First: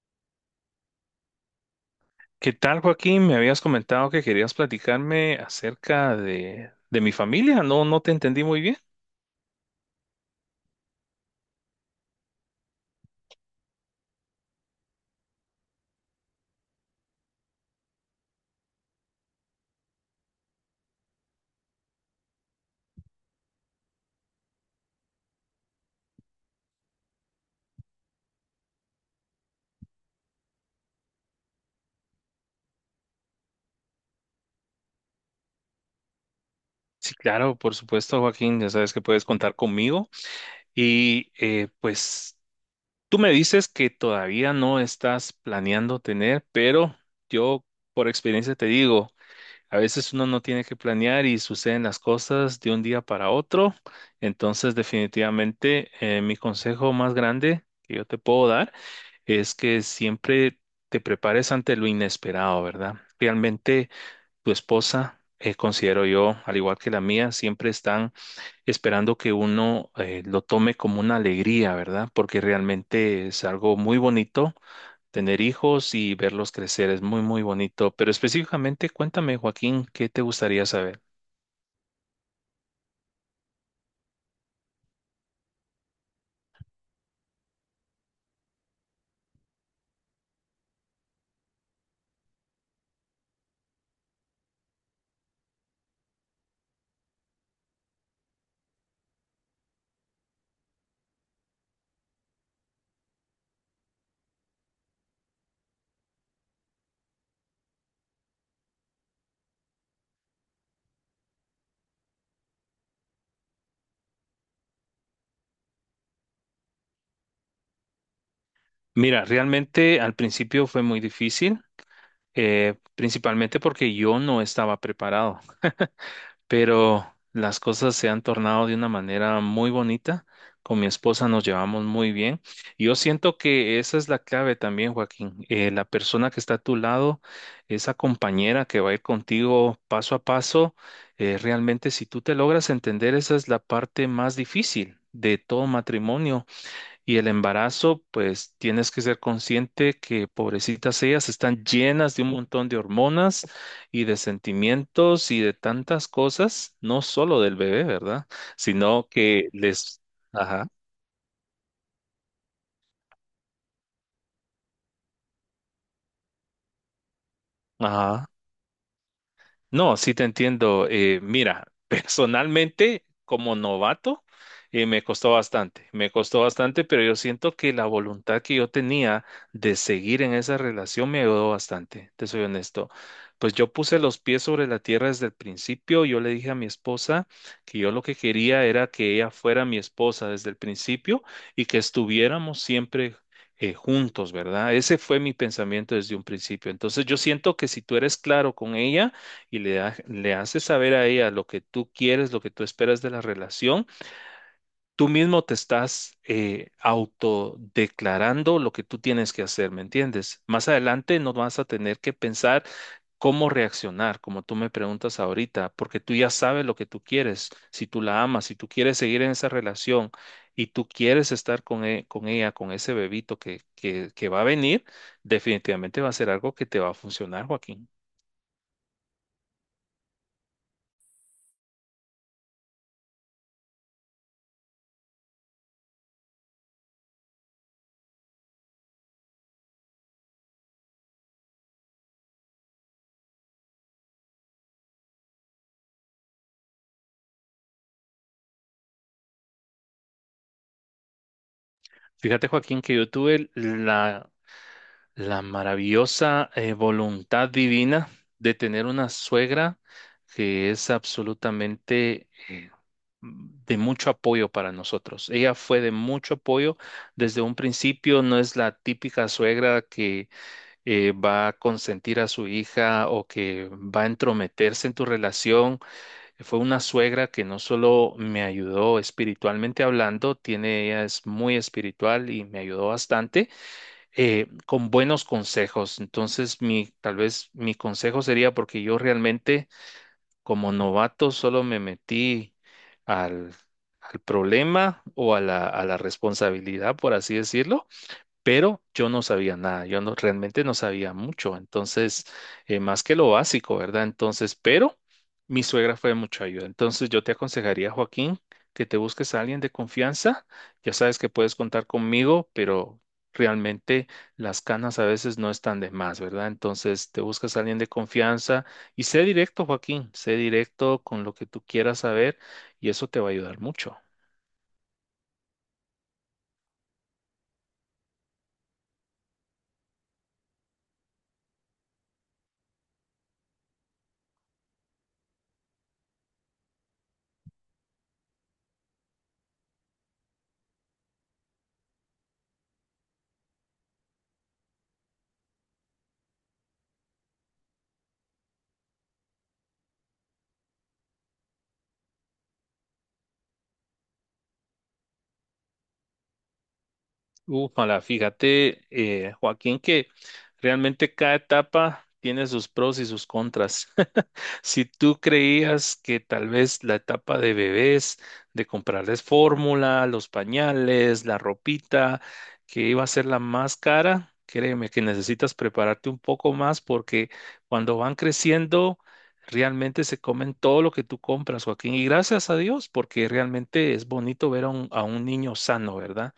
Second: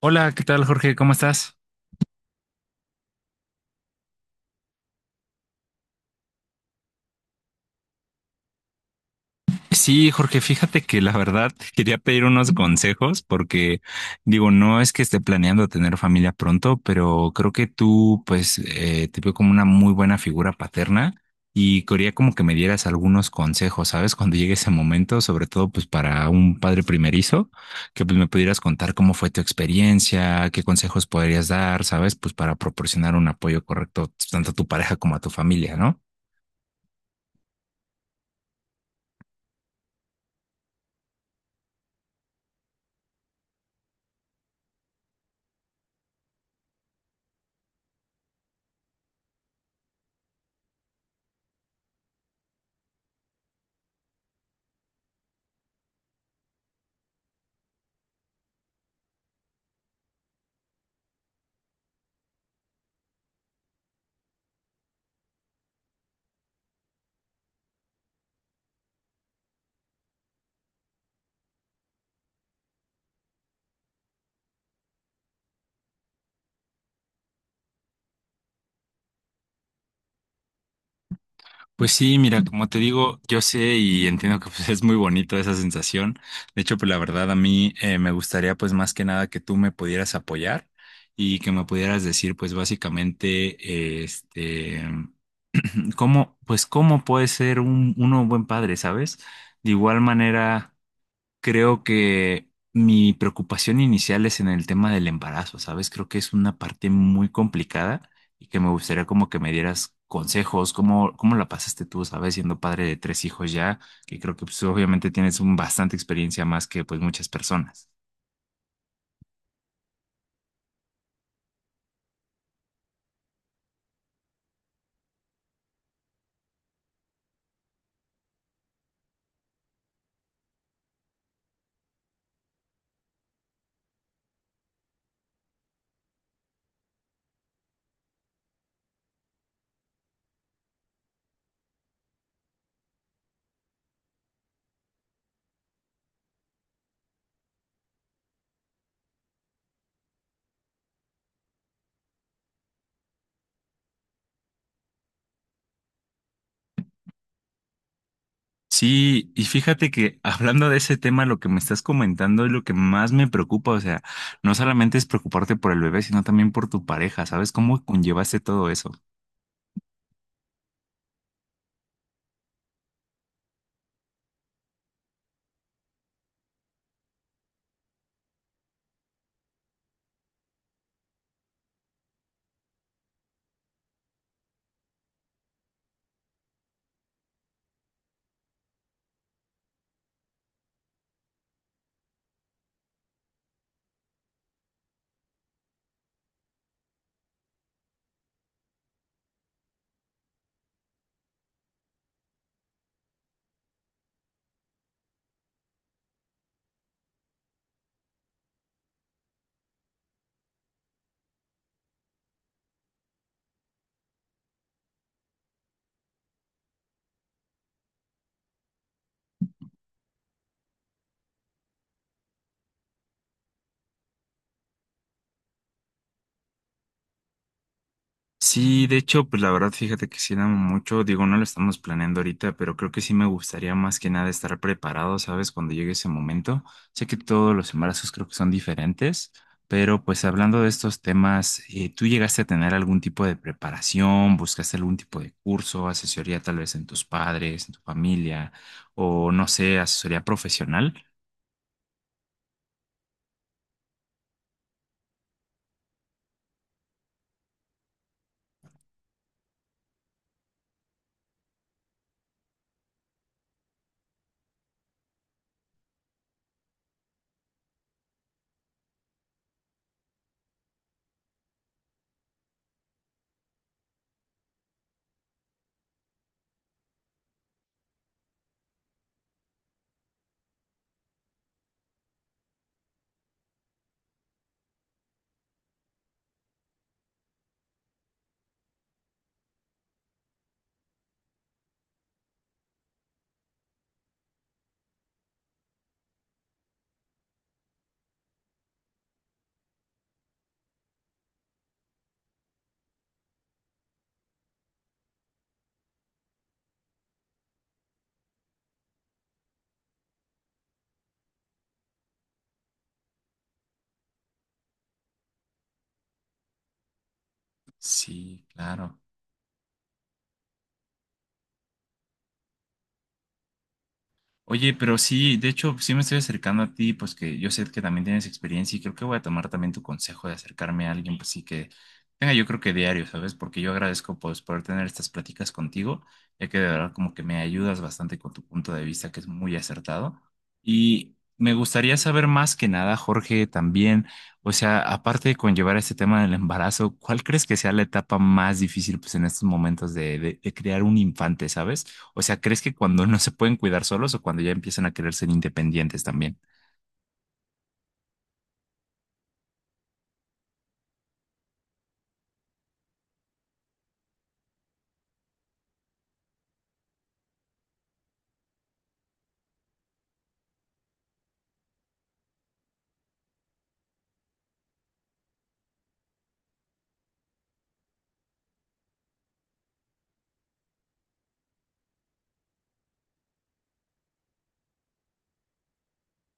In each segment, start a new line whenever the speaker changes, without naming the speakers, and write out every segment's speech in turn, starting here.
Hola, ¿qué tal, Jorge? ¿Cómo estás?
¿Qué tal, Joaquín? Me habías comentado que querías platicarme acerca de mi familia. No te entendí muy bien.
Sí, Jorge, fíjate que la verdad quería pedir unos consejos porque digo, no es que esté planeando tener familia pronto, pero creo que tú, pues, te veo como una muy buena figura paterna y quería como que me dieras algunos consejos, ¿sabes? Cuando llegue ese momento, sobre todo pues para un padre primerizo, que pues me pudieras contar cómo fue tu experiencia, qué consejos podrías dar, ¿sabes? Pues para proporcionar un apoyo correcto tanto a tu pareja como a tu familia, ¿no?
Sí, claro, por supuesto, Joaquín, ya sabes que puedes contar conmigo. Y tú me dices que todavía no estás planeando tener, pero yo por experiencia te digo. A veces uno no tiene que planear y suceden las cosas de un día para otro. Entonces, definitivamente, mi consejo más grande que yo te puedo dar es que siempre te prepares ante lo inesperado, ¿verdad? Realmente tu esposa, considero yo, al igual que la mía, siempre están esperando que uno lo tome como una alegría, ¿verdad? Porque realmente es algo muy bonito. Tener hijos y verlos crecer es muy, muy bonito, pero específicamente cuéntame, Joaquín, ¿qué te gustaría saber?
Pues sí, mira, como te digo, yo sé y entiendo que pues, es muy bonito esa sensación. De hecho, pues la verdad a mí me gustaría pues más que nada que tú me pudieras apoyar y que me pudieras decir pues básicamente eh, este cómo, pues, cómo puede ser un uno un buen padre, ¿sabes? De igual manera, creo que mi preocupación inicial es en el tema del embarazo, ¿sabes? Creo que es una parte muy complicada y que me gustaría como que me dieras consejos, cómo, cómo la pasaste tú, ¿sabes? Siendo padre de tres hijos ya, que creo que pues, obviamente tienes un bastante experiencia más que pues muchas personas.
Mira, realmente al principio fue muy difícil, principalmente porque yo no estaba preparado, pero las cosas se han tornado de una manera muy bonita. Con mi esposa nos llevamos muy bien. Yo siento que esa es la clave también, Joaquín. La persona que está a tu lado, esa compañera que va a ir contigo paso a paso, realmente si tú te logras entender, esa es la parte más difícil de todo matrimonio y el embarazo. Pues tienes que ser consciente que pobrecitas ellas están llenas de un montón de hormonas y de sentimientos y de tantas cosas, no solo del bebé, ¿verdad? Sino
Sí, y
que
fíjate
les...
que hablando
Ajá,
de ese tema, lo que me estás comentando es lo que más me preocupa, o sea, no solamente es preocuparte por el bebé, sino también por tu pareja, ¿sabes? ¿Cómo
ajá.
conllevaste todo eso?
No, sí te entiendo. Mira, personalmente, como novato, me costó bastante, pero yo siento que la voluntad que yo tenía de seguir en esa relación me ayudó bastante, te soy honesto. Pues yo puse los pies sobre la tierra desde el principio, yo le dije a mi esposa que yo lo que quería era que ella fuera mi esposa desde el principio y que estuviéramos siempre juntos, ¿verdad? Ese fue mi pensamiento desde un principio. Entonces yo siento que si tú eres claro con ella, y le haces saber a ella lo que tú quieres, lo que tú esperas de la relación, tú mismo te estás autodeclarando lo que tú tienes que hacer, ¿me entiendes? Más adelante no vas a tener que pensar cómo reaccionar, como tú me preguntas ahorita, porque tú ya sabes lo que tú quieres, si tú la amas, si tú quieres seguir en esa relación y tú quieres estar con ella, con ese bebito que va a venir, definitivamente va a ser algo que te va a funcionar, Joaquín.
Sí, de hecho, pues la verdad, fíjate que sí da mucho, digo, no lo estamos planeando ahorita, pero creo que sí me gustaría más que nada estar preparado, ¿sabes? Cuando llegue ese momento. Sé que todos los embarazos creo que son diferentes, pero pues hablando de estos temas, ¿tú llegaste a tener algún tipo de preparación? ¿Buscaste algún tipo de curso, asesoría tal vez en tus padres, en tu familia, o no sé, asesoría profesional?
Fíjate, Joaquín, que yo tuve la maravillosa voluntad divina de tener una suegra que es absolutamente de mucho apoyo para nosotros. Ella fue de mucho apoyo desde un principio, no es la típica suegra que va a consentir a su hija o que va a entrometerse en tu relación. Fue una suegra que no solo me ayudó espiritualmente hablando, tiene, ella es muy espiritual y me ayudó bastante con buenos consejos. Entonces, mi, tal vez mi consejo sería porque yo realmente como novato solo me metí al, al problema a la responsabilidad, por así decirlo, pero yo no sabía nada, yo no, realmente no sabía mucho, entonces, más que lo básico, ¿verdad? Entonces, pero mi suegra fue de mucha ayuda, entonces yo te aconsejaría, Joaquín, que te busques a alguien de confianza, ya sabes que puedes contar conmigo, pero realmente las canas a veces no están de más, ¿verdad? Entonces, te buscas a alguien de
Sí,
confianza
claro.
y sé directo, Joaquín, sé directo con lo que tú quieras saber y eso te va a ayudar mucho.
Oye, pero sí, de hecho, sí me estoy acercando a ti, pues que yo sé que también tienes experiencia y creo que voy a tomar también tu consejo de acercarme a alguien, pues sí que tenga yo creo que diario, ¿sabes? Porque yo agradezco pues poder tener estas pláticas contigo, ya que de verdad como que me ayudas bastante con tu punto de vista que es muy acertado. Y me gustaría saber más que nada, Jorge, también, o sea, aparte de conllevar este tema del embarazo, ¿cuál crees que sea la etapa más difícil pues en estos momentos de, de crear un infante, ¿sabes? O sea, ¿crees que cuando no se pueden cuidar solos o cuando ya empiezan a querer ser independientes también?
Ufala, fíjate, Joaquín, que realmente cada etapa tiene sus pros y sus contras. Si tú creías que tal vez la etapa de bebés, de comprarles fórmula, los pañales, la ropita, que iba a ser la más cara, créeme que necesitas prepararte un poco más porque cuando van creciendo, realmente se comen todo lo que tú compras, Joaquín. Y gracias a Dios, porque realmente es bonito ver a un niño sano, ¿verdad?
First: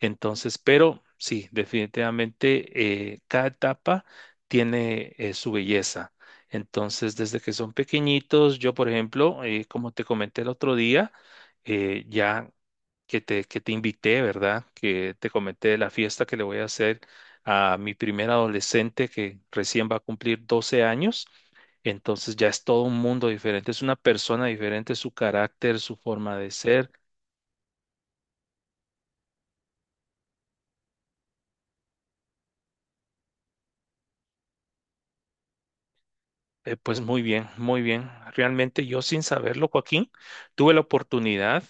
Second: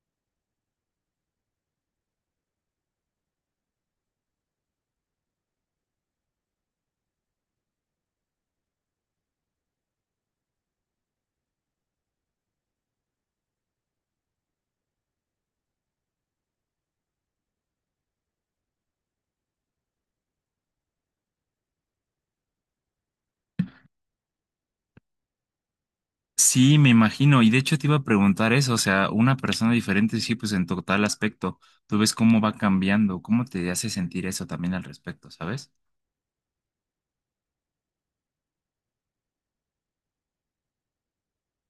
Entonces, pero sí, definitivamente cada etapa tiene su belleza. Entonces, desde que son pequeñitos, yo, por ejemplo, como te comenté el otro día, ya que que te invité, ¿verdad? Que te comenté de la fiesta que le voy a hacer a mi primer adolescente que recién va a cumplir 12 años. Entonces ya es todo un mundo diferente, es una persona diferente, su carácter, su forma de
Sí, me
ser.
imagino. Y de hecho te iba a preguntar eso, o sea, una persona diferente, sí, pues en total aspecto, tú ves cómo va cambiando, cómo te hace sentir eso también al respecto, ¿sabes?
Pues muy bien, muy bien. Realmente yo sin saberlo, Joaquín, tuve la oportunidad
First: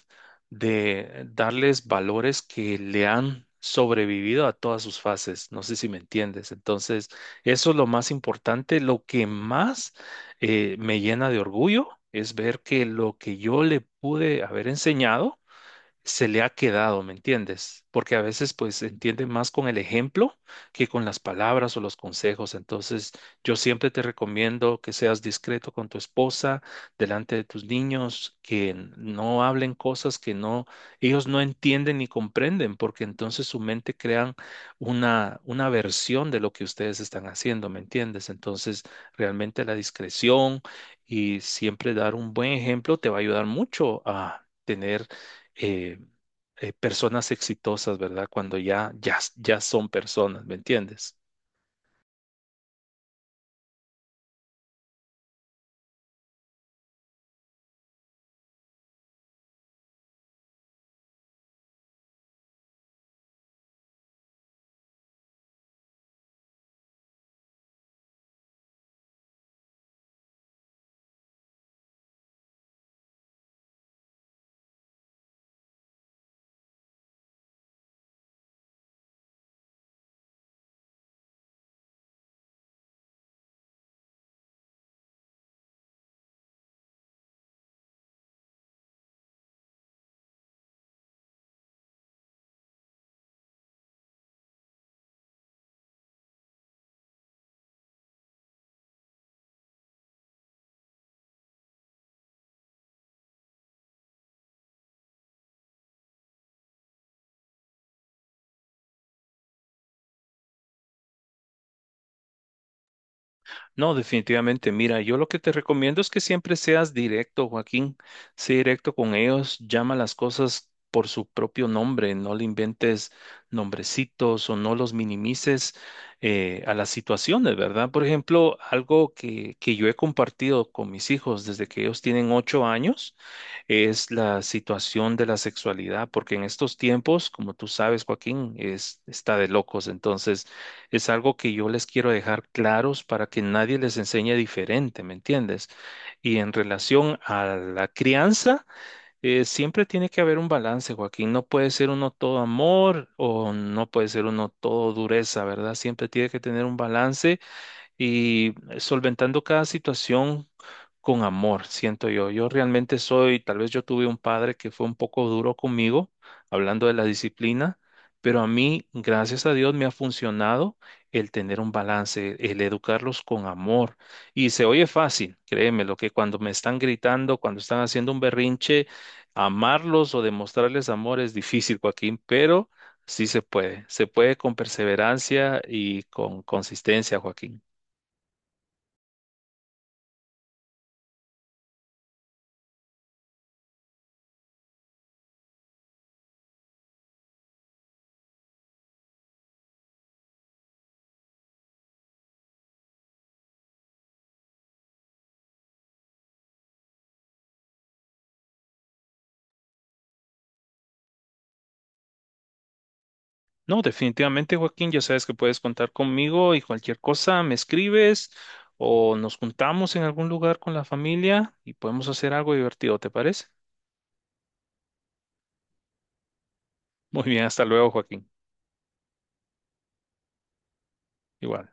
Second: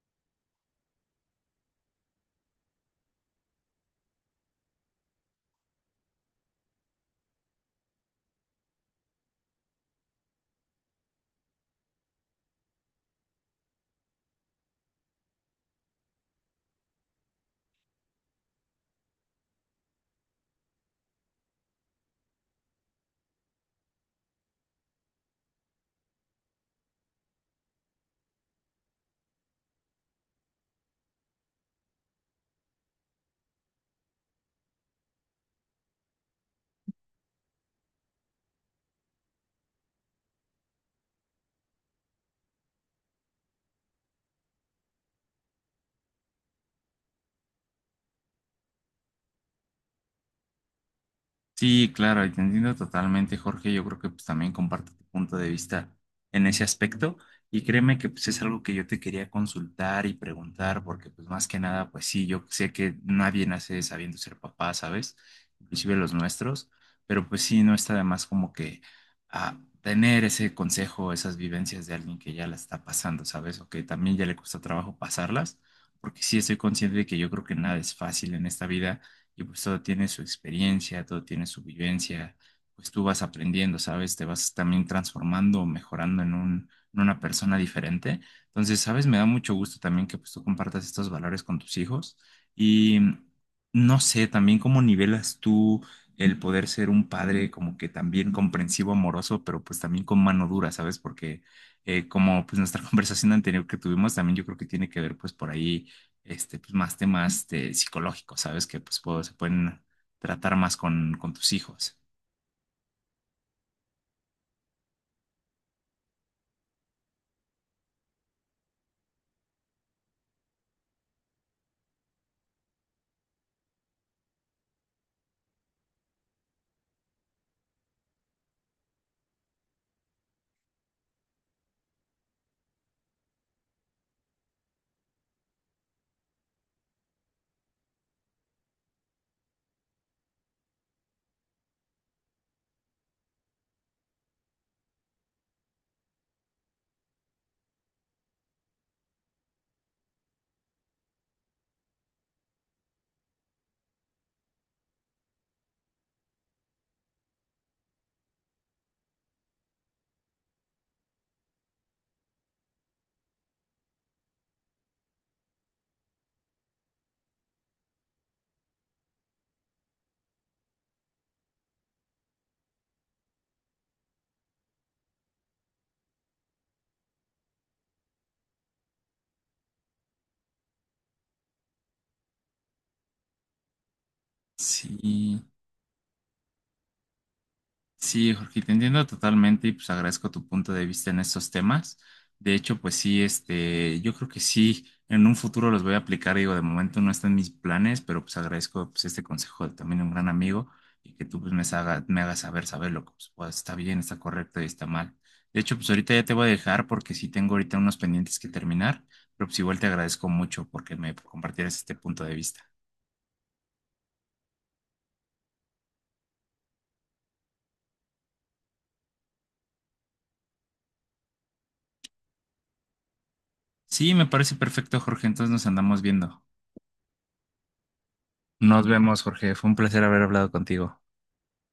de darles valores que le han sobrevivido a todas sus fases. No sé si me entiendes. Entonces, eso es lo más importante. Lo que más me llena de orgullo es ver que lo que yo le pude haber enseñado se le ha quedado, ¿me entiendes? Porque a veces pues se entiende más con el ejemplo que con las palabras o los consejos. Entonces, yo siempre te recomiendo que seas discreto con tu esposa, delante de tus niños, que no hablen cosas que ellos no entienden ni comprenden, porque entonces su mente crean una versión de lo que ustedes están haciendo, ¿me entiendes? Entonces, realmente la discreción y siempre dar un buen ejemplo te va a ayudar mucho a tener eh, personas exitosas, ¿verdad? Cuando ya son personas, ¿me entiendes?
Sí, claro, y te entiendo totalmente, Jorge. Yo creo que pues, también comparto tu punto de vista en ese aspecto. Y créeme que pues, es algo que yo te quería consultar y preguntar, porque pues más que nada, pues sí, yo sé que nadie nace sabiendo ser papá, ¿sabes? Inclusive los nuestros, pero pues sí, no está de más como que tener ese consejo, esas vivencias de alguien que ya la está pasando, ¿sabes? O que también ya le cuesta trabajo pasarlas, porque sí estoy consciente de que yo creo que nada es fácil en esta vida y pues todo tiene su experiencia, todo tiene su vivencia, pues tú vas aprendiendo, ¿sabes? Te vas también transformando, mejorando en un, en una persona diferente. Entonces, ¿sabes? Me da mucho gusto también que pues tú compartas estos valores con tus hijos y no sé, también cómo nivelas tú el poder ser un padre como que también comprensivo, amoroso, pero pues también con mano dura, ¿sabes? Porque como pues nuestra conversación anterior que tuvimos, también yo creo que tiene que ver pues por ahí pues, más temas de psicológicos, ¿sabes? Que pues se pueden tratar más con tus hijos.
No, definitivamente. Mira, yo lo que te recomiendo es que siempre seas directo, Joaquín. Sé directo con ellos, llama las cosas por su propio nombre, no le inventes nombrecitos o no los minimices a las situaciones, ¿verdad? Por ejemplo, algo que yo he compartido con mis hijos desde que ellos tienen 8 años es la situación de la sexualidad, porque en estos tiempos, como tú sabes, Joaquín, es, está de locos. Entonces, es algo que yo les quiero dejar claros para que nadie les enseñe diferente, ¿me entiendes? Y en relación a la crianza, siempre tiene que haber un balance, Joaquín. No puede ser uno todo amor o no puede ser uno todo dureza, ¿verdad? Siempre tiene que tener un balance y solventando cada situación con amor, siento yo. Yo realmente soy, tal vez yo tuve un padre que fue un poco duro conmigo, hablando de la disciplina, pero a mí, gracias a Dios, me ha funcionado el tener un balance, el educarlos con amor. Y se oye fácil, créeme, lo que cuando me están gritando, cuando están haciendo un berrinche, amarlos o demostrarles amor es difícil, Joaquín, pero sí se puede con
Sí.
perseverancia y con consistencia, Joaquín.
Sí, Jorge, te entiendo totalmente y pues agradezco tu punto de vista en estos temas. De hecho, pues sí, yo creo que sí, en un futuro los voy a aplicar. Digo, de momento no están mis planes, pero pues agradezco pues este consejo de también un gran amigo y que tú pues me hagas saber, saber lo que pues, pues, está bien, está correcto y está mal. De hecho, pues ahorita ya te voy a dejar porque sí tengo ahorita unos pendientes que terminar, pero pues igual te agradezco mucho porque me compartieras este punto de vista.
No, definitivamente, Joaquín, ya sabes que puedes contar conmigo y cualquier cosa me escribes o nos juntamos en algún lugar con la familia y podemos hacer algo divertido, ¿te parece?
Sí, me parece perfecto, Jorge, entonces nos andamos viendo.
Muy bien, hasta luego, Joaquín.
Nos vemos, Jorge. Fue un placer haber hablado contigo.
Igual.